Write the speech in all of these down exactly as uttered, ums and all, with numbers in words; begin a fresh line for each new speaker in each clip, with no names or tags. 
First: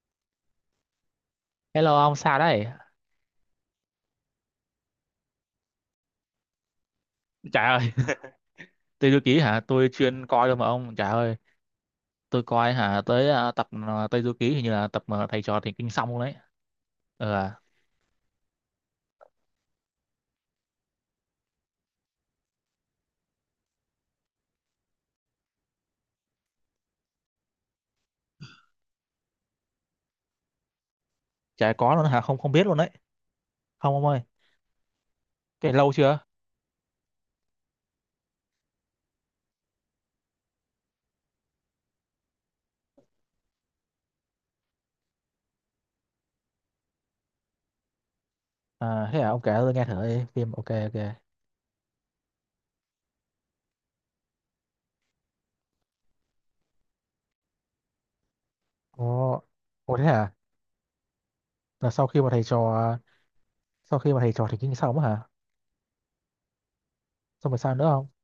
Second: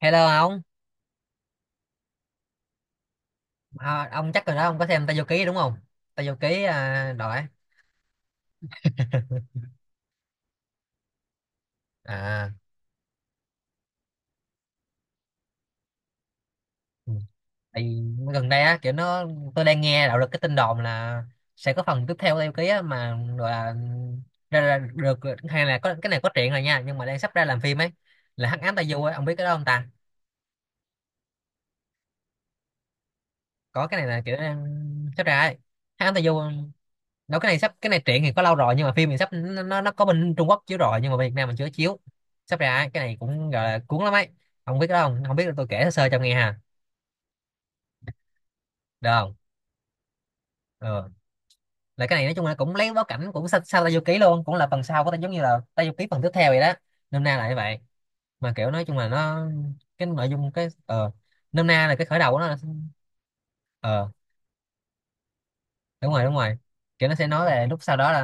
Hello ông,
Hello ông sao đấy?
à, ông chắc rồi đó ông có xem Tây Du Ký đúng không? Tây Du Ký à, đội á.
Trời ơi, Tây Du Ký hả? Tôi chuyên coi thôi mà ông. Trời ơi, tôi
À,
coi hả tới à, tập à, Tây Du Ký hình như là tập mà thầy trò thì kinh xong luôn đấy.
ừ.
Ờ, à,
Tại vì gần đây á kiểu nó tôi đang nghe đạo được cái tin đồn là sẽ có phần tiếp theo Tây Du Ký á mà gọi là ra, ra được, hay là có cái này có truyện rồi nha nhưng mà đang sắp ra làm phim ấy, là Hắc Ám Tây Du ấy, ông biết cái đó không ta?
Chả có luôn hả? Không không biết luôn đấy.
Có
Không
cái
ông
này là
ơi,
kiểu đang sắp ra ấy.
cái lâu
Hắc Ám
chưa?
Tây Du đâu cái này sắp cái này truyện thì có lâu rồi nhưng mà phim thì sắp, nó nó có bên Trung Quốc chiếu rồi nhưng mà bên Việt Nam mình chưa chiếu, sắp ra ấy, cái này cũng gọi là cuốn lắm ấy, không biết đó không không biết, tôi kể sơ sơ cho nghe ha, được
À, thế hả?
không?
Ông kể tôi nghe thử đi. Phim ok
Ừ.
ok.
Là cái này nói chung là cũng lấy bối cảnh cũng sau sao Tây Du Ký luôn, cũng là phần sau của ta, giống như là Tây Du Ký phần tiếp theo vậy đó, nôm na là như vậy. Mà kiểu nói chung là
Ồ,
nó
ồ thế
cái nội
hả?
dung cái ờ nôm na
Là
là cái
sau
khởi
khi mà
đầu của
thầy
nó là-
trò Sau
ờ
khi mà thầy trò thì kinh xong á hả?
đúng rồi đúng rồi, kiểu nó sẽ nói
Xong rồi
về
sao
lúc
nữa
sau
không?
đó là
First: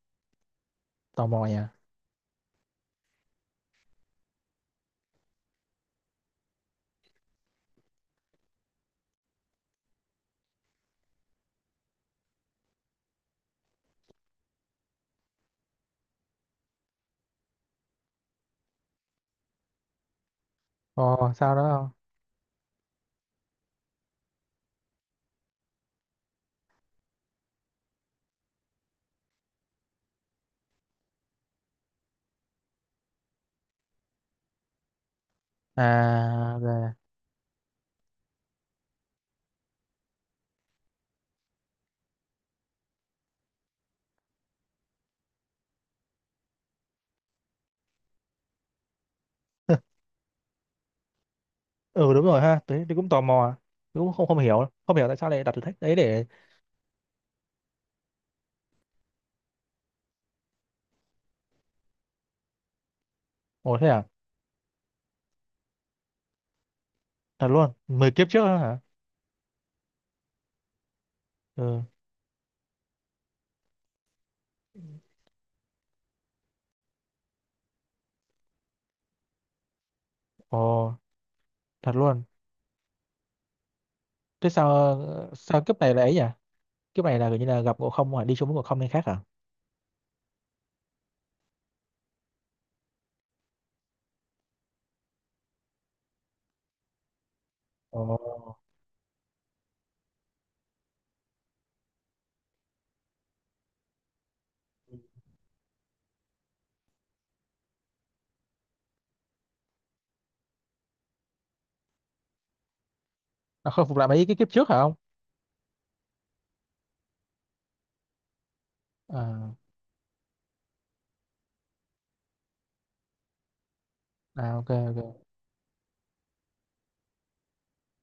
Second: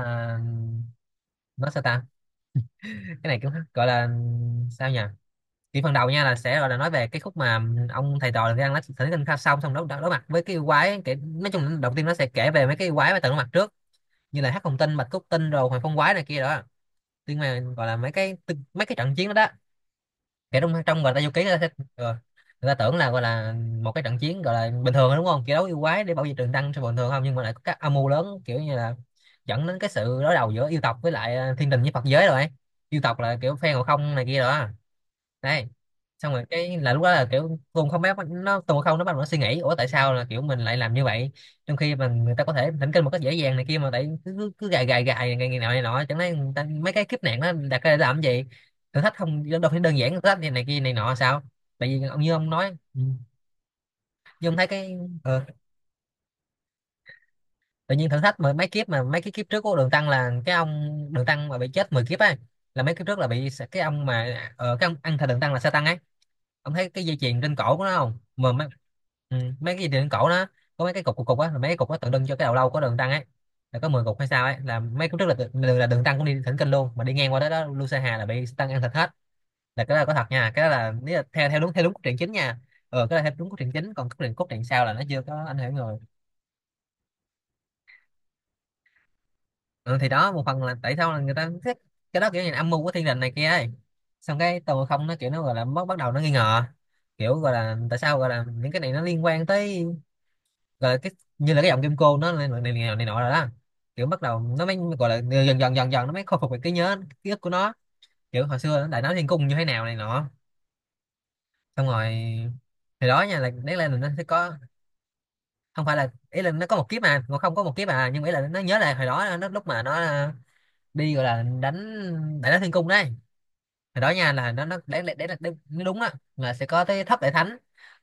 Tò mò nhỉ?
nó sao ta, cái này cũng gọi là sao nhỉ, thì phần đầu nha là sẽ gọi là nói về cái khúc mà ông thầy trò đang nói thỉnh kinh kha xong xong đối, đối, đối mặt với cái yêu quái kể, nói chung là đầu tiên nó sẽ kể về mấy cái yêu quái mà từng đối mặt trước, như là hắc hồng tinh bạch cốt tinh rồi hoàng phong quái này kia đó. Nhưng mà gọi là mấy cái tư- mấy cái trận chiến đó đó, kể trong trong gọi là vô
Ồ,
ký, người
sao
ta, sẽ,
nữa không?
ờ, người ta tưởng là gọi là một cái trận chiến gọi là bình thường thôi đúng không, kiểu đấu yêu quái để bảo vệ trường đăng cho bình thường không, nhưng mà lại có các âm mưu lớn, kiểu như là dẫn đến cái sự đối đầu giữa yêu tộc với lại ờ, thiên đình với Phật giới rồi ấy. Yêu tộc là kiểu phe ngộ không này kia đó đấy. Xong rồi
À,
cái
rồi.
là lúc đó là kiểu Tùng không biết nó Tùng không nó bắt đầu nó suy nghĩ, ủa tại sao là kiểu mình lại làm như vậy, trong khi mà người ta có thể thỉnh kinh một cách dễ dàng này kia, mà tại cứ cứ, cứ gài gài gài ngày ngày nào này nọ, chẳng lẽ người ta, mấy cái kiếp nạn nó đặt ra để làm cái gì, thử thách không, đâu phải đơn giản thử thách này, này kia này nọ sao, tại vì
Ừ
ông
đúng
như
rồi
ông
ha,
nói
tôi, tôi
ừ.
cũng tò mò. Tôi cũng không không
Như ông thấy
hiểu,
cái
không hiểu tại sao
ờ,
lại đặt thử thách đấy để.
tự nhiên thử thách mười mấy kiếp, mà mấy cái kiếp trước của Đường Tăng là cái ông Đường Tăng mà bị chết mười kiếp ấy, là mấy kiếp trước là bị
Ồ
cái
thế à?
ông mà ờ, cái ông ăn thịt Đường Tăng là Sa Tăng ấy, ông thấy cái dây chuyền
Thật
trên
luôn
cổ của nó
mười
không
kiếp trước
mà
đó
mấy,
hả?
ừ, mấy cái dây chuyền trên cổ nó có mấy cái cục cục cục á, là mấy cái
Ừ.
cục nó tượng trưng cho cái đầu lâu của Đường Tăng ấy, là có mười cục hay sao ấy, là mấy kiếp trước là tự- là, là Đường Tăng cũng đi thỉnh kinh luôn mà đi ngang qua đó đó Lu Sa Hà là bị Sa Tăng ăn thịt hết, là cái đó là có thật nha, cái đó là
Ồ,
nếu là theo theo đúng theo
thật
đúng cốt truyện
luôn.
chính nha. Ờ cái đó là theo đúng cốt truyện chính, còn cốt truyện cốt
Thế
truyện
sao
sau là nó chưa
ờ,
có ảnh
sao
hưởng
kiếp này
người.
là ấy nhỉ? Kiếp này là kiểu như là gặp ngộ không hả, đi xuống với ngộ không nên khác hả?
Ừ, thì đó một phần là tại sao là người ta thích cái đó, kiểu như là âm mưu của thiên đình này kia ấy. Xong cái tàu không nó kiểu nó gọi là bắt bắt đầu nó nghi ngờ, kiểu gọi là tại
Ồ,
sao gọi là những cái này nó liên quan tới gọi là cái như là cái giọng kim cô nó này này, này, này nọ rồi đó, kiểu bắt đầu nó mới gọi là dần dần dần dần nó mới khôi phục được cái nhớ ký ức của nó, kiểu hồi xưa nó đại náo thiên cung như thế nào này nọ. Xong rồi thì đó nha là
nó
đấy
khôi
là
phục
nó
lại
sẽ
mấy cái kiếp
có,
trước hả không?
không phải là ý là nó có một kiếp, mà nó không có một kiếp à, nhưng mà ý là nó nhớ lại hồi đó nó
à,
lúc mà nó đi gọi là đánh đại náo thiên cung đấy. Hồi đó nha là
à
nó
ok
nó đấy đấy đấy
ok.
là đúng nó đúng á, là sẽ có tới thất đại thánh,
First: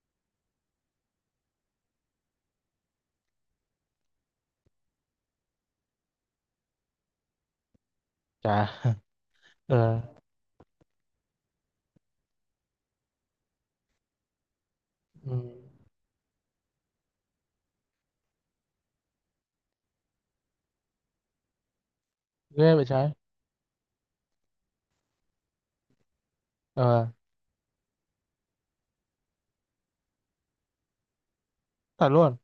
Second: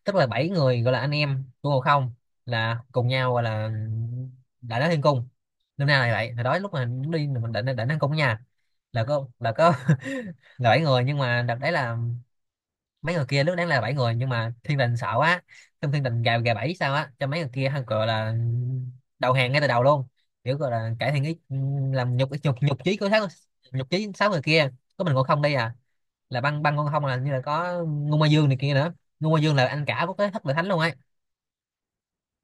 tức là bảy người gọi là anh em của Ngộ Không, là cùng nhau gọi là đại náo thiên cung, lúc nay là vậy, hồi đó lúc mà đi mình đại đại náo thiên cung nha,
Chà.
là có là có
Ờ.
là bảy người, nhưng mà đợt đấy là mấy người kia, lúc nãy là bảy người nhưng mà thiên đình sợ
Ừ.
quá, trong thiên đình gà gà bảy sao á cho mấy người kia hăng gọi là đầu hàng ngay từ đầu luôn, kiểu gọi là cải thiện ý làm nhục nhục
Ghê
nhục
vậy
chí của
trái.
sáu, nhục chí sáu người kia, có mình ngộ không đây à, là băng băng ngộ không
Ờ,
là như là có ngu ma dương này kia nữa. Ngu ma dương là anh cả của cái thất vệ thánh luôn ấy,
thật luôn.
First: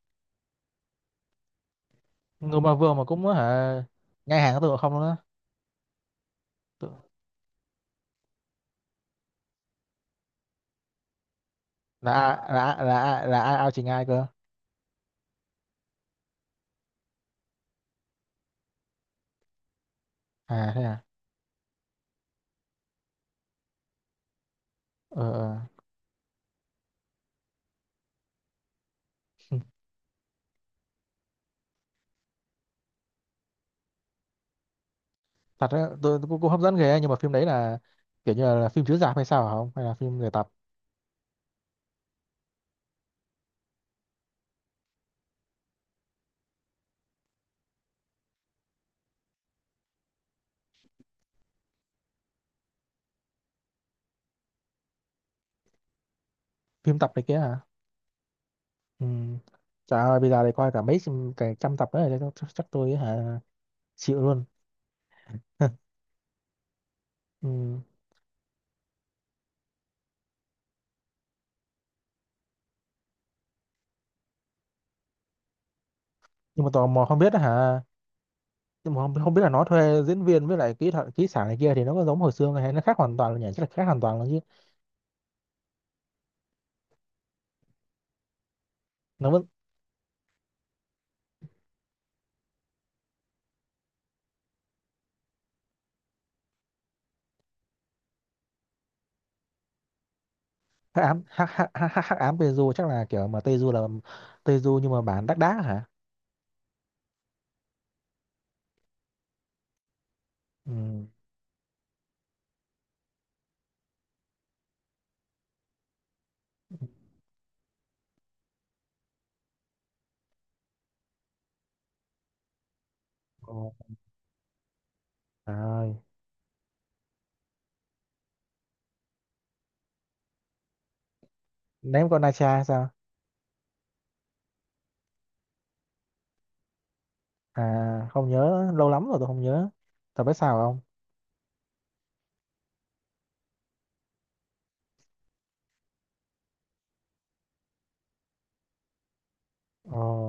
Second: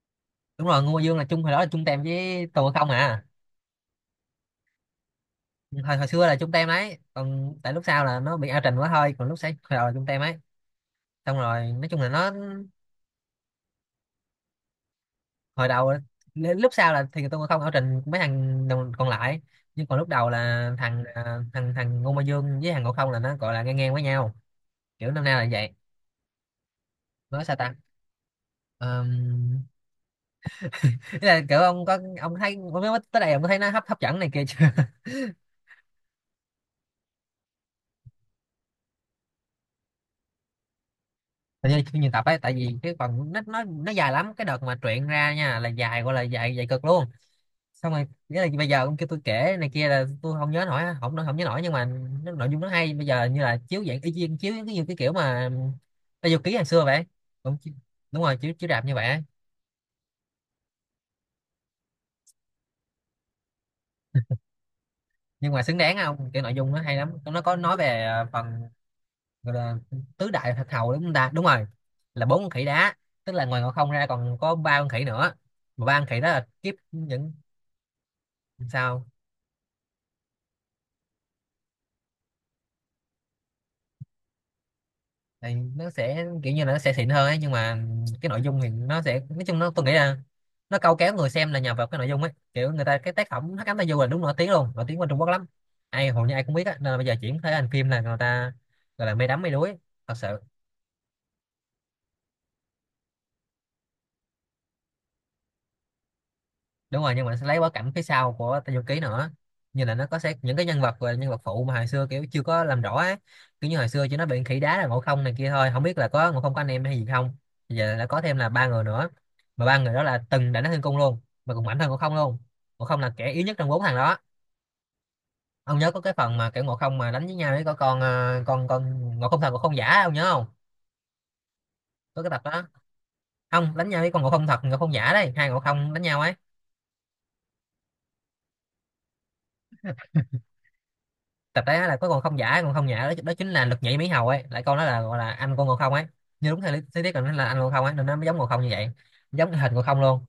đúng rồi, ngu ma dương là chung hồi đó là chung tem với tù
Người
ngộ
mà
không
vừa mà
à.
cũng hả? Ngay hàng với tụi ngộ không luôn á?
Hồi hồi xưa là chung tem đấy,
Tự-
còn tại lúc sau là nó bị ao trình quá thôi, còn lúc sáng hồi đầu là chung tem ấy. Xong rồi nói chung là
là
nó
ai- là ai- là ai- là ai ao chỉ ai cơ?
hồi đầu á, nên lúc sau là thì tôi không ở trình mấy thằng đồng- còn lại, nhưng còn lúc đầu là
À thế
thằng
à.
à, thằng thằng Ngô Mai Dương với thằng Ngộ Không là nó gọi là ngang ngang với nhau, kiểu
Ờ
năm nay là
ờ.
vậy, nói sao ta, um, là kiểu ông có ông thấy ông nói tới đây ông có thấy nó hấp hấp dẫn này kia chưa?
Thật á, tôi tôi cũng cũng hấp dẫn ghê ấy, nhưng mà phim đấy là kiểu như là phim chiếu rạp hay sao hả, không hay là phim người tập,
Hình như phim nhiều tập ấy, tại vì cái phần nó nó nó dài lắm, cái đợt mà truyện ra nha là dài, gọi là dài dài cực luôn, xong rồi nghĩa là bây giờ ông kêu tôi kể này kia là tôi không nhớ nổi, không không nhớ nổi nhưng mà nó, nội dung nó hay, bây giờ như là chiếu dạng y chang chiếu cái như cái kiểu mà bao nhiêu ký ngày xưa
phim
vậy.
tập này kia
cũng
hả?
chi- đúng rồi, chiếu chiếu rạp như vậy
Ừ.
á.
Trời ơi bây giờ thì coi cả mấy trăm- cả trăm tập đấy chắc, chắc, tôi hả chịu luôn.
Nhưng mà xứng đáng không, cái nội dung nó hay lắm, nó có nói
Ừ.
về à, phần gọi là tứ đại thạch hầu đúng không ta, đúng rồi, là bốn con khỉ đá, tức là ngoài ngọn không ra còn có ba con khỉ nữa, mà ba con khỉ đó là
Nhưng mà
kiếp
tò mò không
những
biết hả? Nhưng mà
sao,
không, không biết là nó thuê diễn viên với lại kỹ thuật kỹ xảo này kia thì nó có giống hồi xưa không, hay nó khác hoàn toàn là nhỉ, chắc là khác hoàn toàn luôn chứ.
tại nó sẽ kiểu như là nó sẽ xịn hơn ấy, nhưng mà cái nội dung thì nó sẽ
Nó
nói
vẫn
chung nó tôi nghĩ là nó câu kéo người xem là nhờ vào cái nội dung ấy, kiểu người ta cái tác phẩm Hắc Ám Tai Du là đúng nổi tiếng luôn, nổi tiếng qua Trung Quốc lắm, ai hầu như ai cũng biết á, nên là bây giờ chuyển thể thành phim là người ta gọi là mê đắm mê đuối thật sự.
hắc ám, hắc hắc hắc hắc hắc ám Teju, chắc là kiểu mà Teju là Teju nhưng mà bản đắc đá hả?
Đúng rồi, nhưng mà nó sẽ lấy bối cảnh phía sau của Tây Du Ký nữa, như là nó có sẽ những cái
Ừ.
nhân vật và nhân vật phụ mà hồi xưa kiểu chưa có làm rõ á, kiểu như hồi xưa chỉ nó bị khỉ đá là Ngộ Không này kia thôi, không biết là có Ngộ Không có anh em hay gì không. Bây giờ đã có thêm là ba người nữa, mà ba người đó là từng đánh Thiên Cung luôn, mà cũng mạnh hơn Ngộ Không luôn, Ngộ Không là kẻ yếu nhất trong
Ồ,
bốn thằng đó.
trời
Ông nhớ
ơi.
có cái phần mà kiểu Ngộ Không mà đánh với nhau với có con ờ, con con Ngộ Không thật Ngộ Không giả, ông nhớ không,
Ném con
có cái tập
Nacha
đó
hay sao?
không, đánh nhau với con Ngộ Không thật Ngộ Không giả đấy, hai Ngộ Không đánh nhau ấy,
À không nhớ, lâu lắm rồi tôi không nhớ tập, biết sao không.
tập đấy á là có con không giả con không nhả đó, đó chính là lực nhảy Mỹ Hầu ấy, lại con đó là gọi là anh con Ngộ Không ấy. Như đúng theo lý lý thuyết là nó là anh Ngộ Không ấy nên nó mới giống Ngộ Không như vậy, giống cái hình Ngộ Không
Ồ
luôn.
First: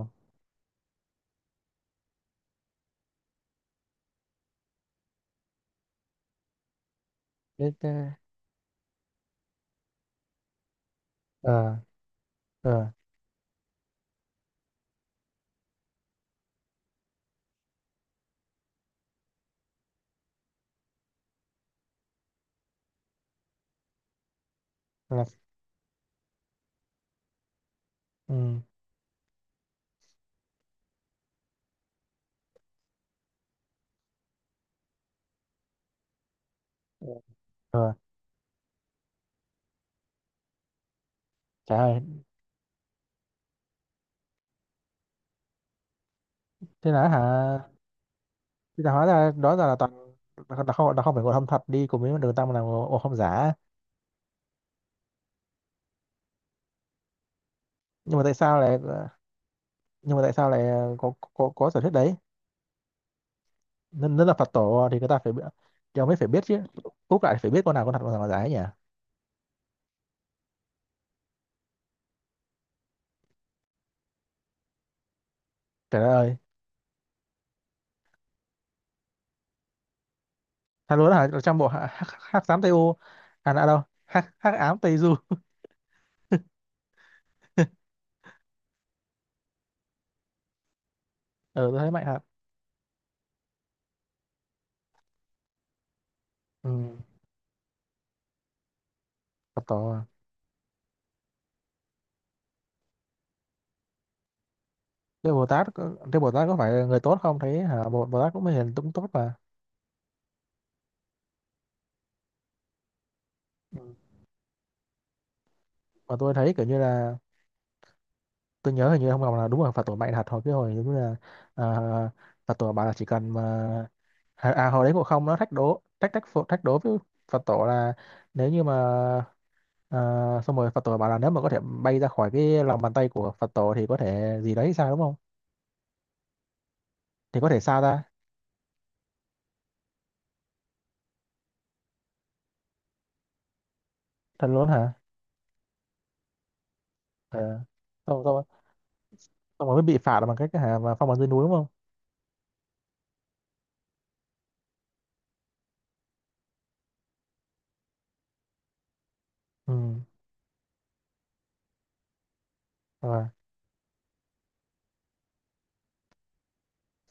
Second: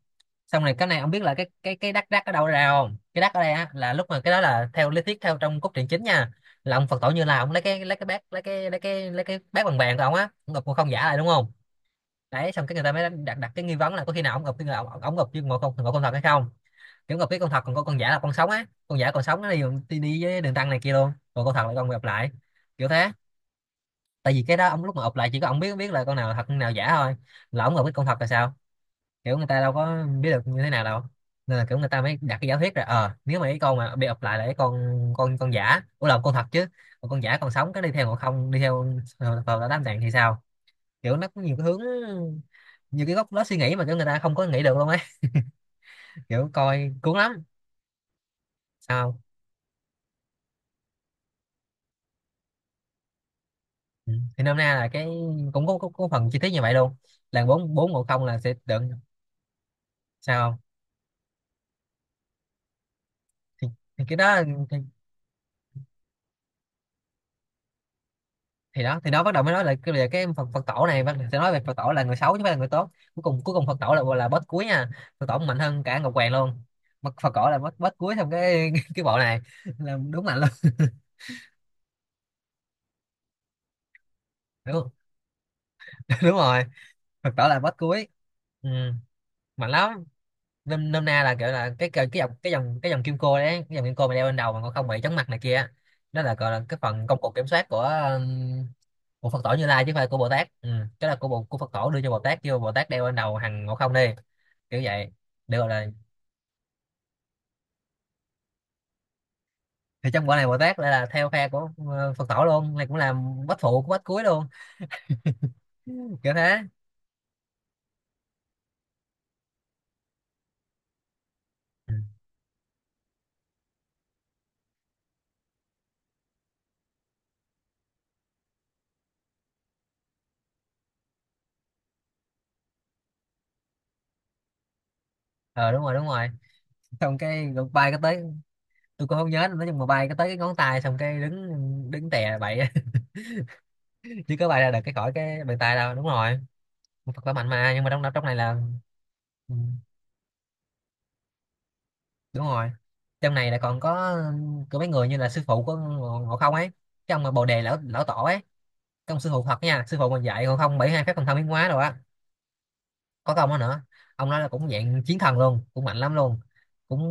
Xong này, cái này ông biết là cái cái cái đắc đắc ở đâu ra không? Cái đắc ở đây á là lúc mà cái đó, là theo lý thuyết theo trong cốt truyện chính nha, là ông Phật tổ Như Lai, ông lấy
thế,
cái lấy cái
thế,
bát, lấy cái lấy cái lấy cái bát bằng vàng của ông á, ông ngụp Ngộ Không giả lại đúng không?
ờ.
Đấy, xong cái người
Rồi,
ta mới đặt đặt cái nghi vấn là có khi nào ông ngụp cái ông, ông ngụp như Ngộ Không, Ngộ Không thật hay không? Kiểu gặp cái con thật, còn có con giả, là con sống á, con giả còn sống nó đi, đi, đi với đường tăng này kia luôn, còn con thật là con gặp lại, kiểu thế. Tại vì cái đó ông lúc mà ụp
là.
lại chỉ có ông biết, biết là con nào là thật con nào giả thôi, là ông gặp cái con thật là sao.
Ừ.
Kiểu người ta đâu có biết được như thế nào đâu, nên là kiểu người ta mới đặt cái giả thuyết ra. ờ Nếu mà cái con mà bị ụp lại là cái con, con con giả, ủa là con thật chứ,
Ừ.
còn con giả còn sống cái đi
Rồi,
theo, còn không đi theo. Ờ, vào đã đám tạng thì sao? Kiểu nó có nhiều cái hướng,
trời ơi,
nhiều cái góc nó suy nghĩ mà kiểu người ta không có nghĩ được luôn ấy, kiểu
thế
coi
là
cuốn
hả?
lắm.
Thế là hóa
Sao?
ra đó là, là toàn là không, là không phải ngộ không thật đi cùng với đường tăng, là ngộ ngộ không giả.
Ừ. Thì nôm na là cái cũng có, có, có phần chi tiết như vậy luôn, là bốn bốn một
Nhưng
không
mà tại
là sẽ
sao lại
đựng.
nhưng mà tại
Sao
sao
không?
lại có có, có sở thuyết đấy?
Thì, thì cái
Nên, nên là
đó,
Phật
thì,
tổ thì người ta phải bi- thì ông mới phải biết chứ. Úc lại phải biết con nào con thật con nào con giả ấy nhỉ?
thì đó, thì đó bắt đầu mới nói là cái về cái Phật Phật tổ này, bắt đầu sẽ nói về Phật tổ là người xấu chứ không phải là người tốt. Cuối cùng, cuối cùng Phật tổ là là boss cuối nha. Phật tổ mạnh hơn cả
Trời đất
Ngọc Hoàng
ơi,
luôn, mà Phật tổ là boss, boss cuối trong cái cái bộ này, là đúng mạnh luôn.
thật luôn đó hả? Là trong bộ hắc hắc hắc ám Tây U, à đã đâu? Hắc hắc ám
Đúng,
Tây Du.
đúng rồi. Phật tổ là boss cuối, ừ, mạnh lắm. Nôm nôm na là kiểu
Ừ,
là
tôi
cái
thấy mạnh
cái
thật.
cái dòng cái dòng cái dòng kim cô đấy, cái dòng kim cô mà đeo bên đầu mà còn không bị chóng mặt này kia á, đó là gọi là
Ừ,
cái phần công cụ kiểm soát của ừm, của Phật tổ
Phật
Như Lai, chứ
tổ.
không phải của Bồ Tát. Ừ. Cái là của bộ của Phật tổ đưa cho Bồ Tát, kêu Bồ Tát đeo bên đầu hằng ngộ không đi, kiểu vậy.
Thế Bồ
Được
Tát
rồi, là
có- thế Bồ Tát có phải là người tốt không, thấy hả Bồ, Bồ Tát cũng hiền cũng tốt mà.
thì trong quả này Bồ Tát lại là theo phe của ờ, Phật tổ luôn, này cũng là bách
Ừ.
phụ của bách cuối luôn.
Mà
Kiểu
tôi thấy
thế.
kiểu như là, tôi nhớ hình như ông Ngọc là đúng là Phật tổ mạnh thật hồi cái hồi giống như là
Ừ.
uh, Phật tổ bảo là chỉ cần mà à, à hồi đấy Ngộ Không nó thách đố thách thách phụ- thách đố với Phật tổ là nếu như mà ờ, xong rồi Phật tổ bảo là nếu mà có thể bay ra khỏi cái lòng bàn tay của Phật tổ thì có thể gì đấy sao đúng không,
Ờ đúng rồi, đúng rồi, xong
thì có
cái
thể sao
bay cái
ra.
tới. Tôi cũng không nhớ nữa, nhưng mà bay cái tới cái ngón tay xong cái đứng đứng tè bậy á, chứ
Thật
có bay
luôn
ra được
hả?
cái khỏi cái bàn tay đâu. Đúng rồi, một Phật khỏe mạnh
Ờ.
mà, nhưng mà trong
xong
trong này
xong
là ừ,
xong rồi mới bị phạt bằng cách hả mà phong ấn dưới núi đúng không?
đúng rồi. Trong này là còn có có mấy người như là sư phụ của Ngộ Ngộ Không ấy, cái ông mà Bồ Đề lão lão tổ ấy, cái ông sư phụ Phật
Ừ.
nha, sư phụ mình dạy Ngộ Không bảy mươi hai phép thần thông biến hóa rồi á,
Rồi.
có công đó nữa. Ông nói là cũng dạng chiến thần luôn, cũng mạnh lắm luôn, cũng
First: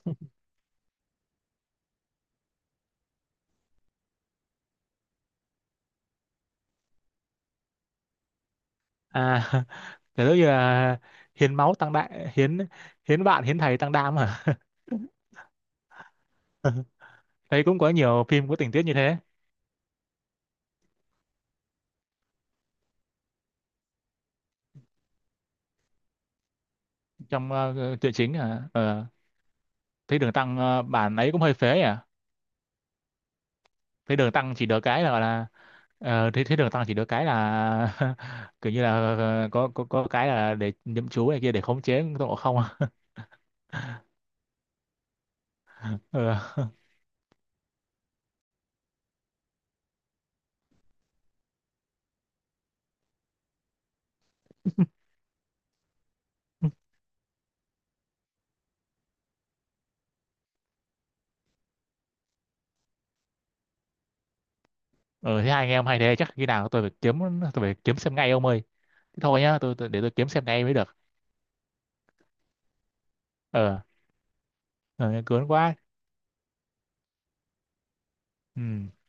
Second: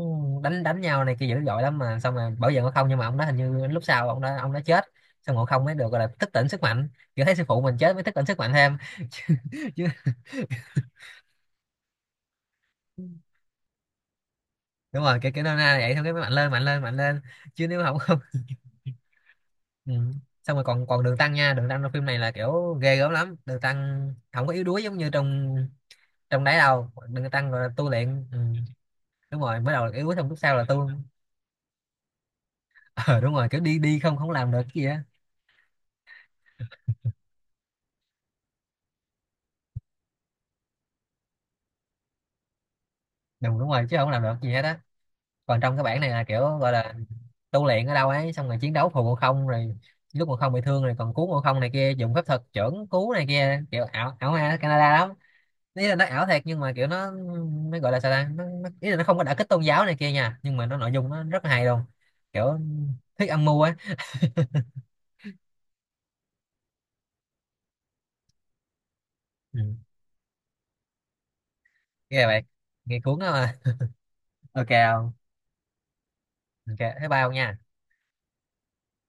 đánh đánh nhau này kia dữ dội lắm, mà xong rồi bảo vệ Ngộ Không, nhưng mà ông đó hình như lúc sau ông đó ông đó chết, xong Ngộ Không mới được gọi là thức tỉnh sức mạnh, kiểu thấy sư phụ mình chết mới thức tỉnh sức mạnh thêm.
À.
Chứ
Kiểu giống như là hiến máu tăng đại hiến, hiến bạn hiến thầy tăng đam hả.
đúng rồi, cái cái nôm na này vậy thôi, cái mạnh lên, mạnh lên, mạnh lên.
Thấy
Chứ
cũng
nếu
có
không, không.
nhiều phim có tình tiết như thế.
Ừ. Xong rồi còn, còn đường tăng nha, đường tăng trong phim này là kiểu ghê gớm lắm, đường tăng không có yếu đuối giống như trong trong đấy đâu, đường tăng
Trong
gọi là tu
ờ, truyện
luyện.
chính
Ừ.
hả? Ờ,
Đúng rồi, mới đầu là yếu đuối
thấy
xong
đường
lúc sau
tăng
là
ờ,
tu.
bản ấy cũng hơi phế nhỉ.
Ờ đúng rồi, kiểu đi đi không,
Thấy
không
đường
làm
tăng
được
chỉ
cái
được
gì á.
cái là gọi là, ờ, thấy thấy đường tăng chỉ được cái là kiểu như là, ờ, có có có cái là để nhậm chú này kia để khống chế Tôn Ngộ Không.
Đúng đúng rồi, chứ không làm được gì hết á. Còn trong cái bản này là kiểu
Ờ.
gọi là tu luyện ở đâu ấy, xong rồi chiến đấu phù Ngộ Không rồi, lúc Ngộ Không bị thương rồi còn cứu Ngộ Không này kia, dùng phép thuật chưởng cứu này kia, kiểu ảo ảo ma Canada lắm. Ý là nó ảo thiệt nhưng mà kiểu nó nó gọi là sao ta, nó, nó ý là nó không có đả kích tôn giáo này kia nha, nhưng mà nó nội dung nó rất là hay luôn, kiểu thuyết âm mưu á.
Ờ thế hai anh em hay, thế chắc khi nào tôi phải kiếm, tôi phải kiếm xem ngay ông ơi. Thế thôi nhá,
Ừ.
tôi, tôi để tôi kiếm xem ngay mới được.
Ghê vậy, nghe cuốn đó mà.
Ờ.
Ok không?
Ờ, cuốn quá.
Ok, thấy bao nha.
Ừ.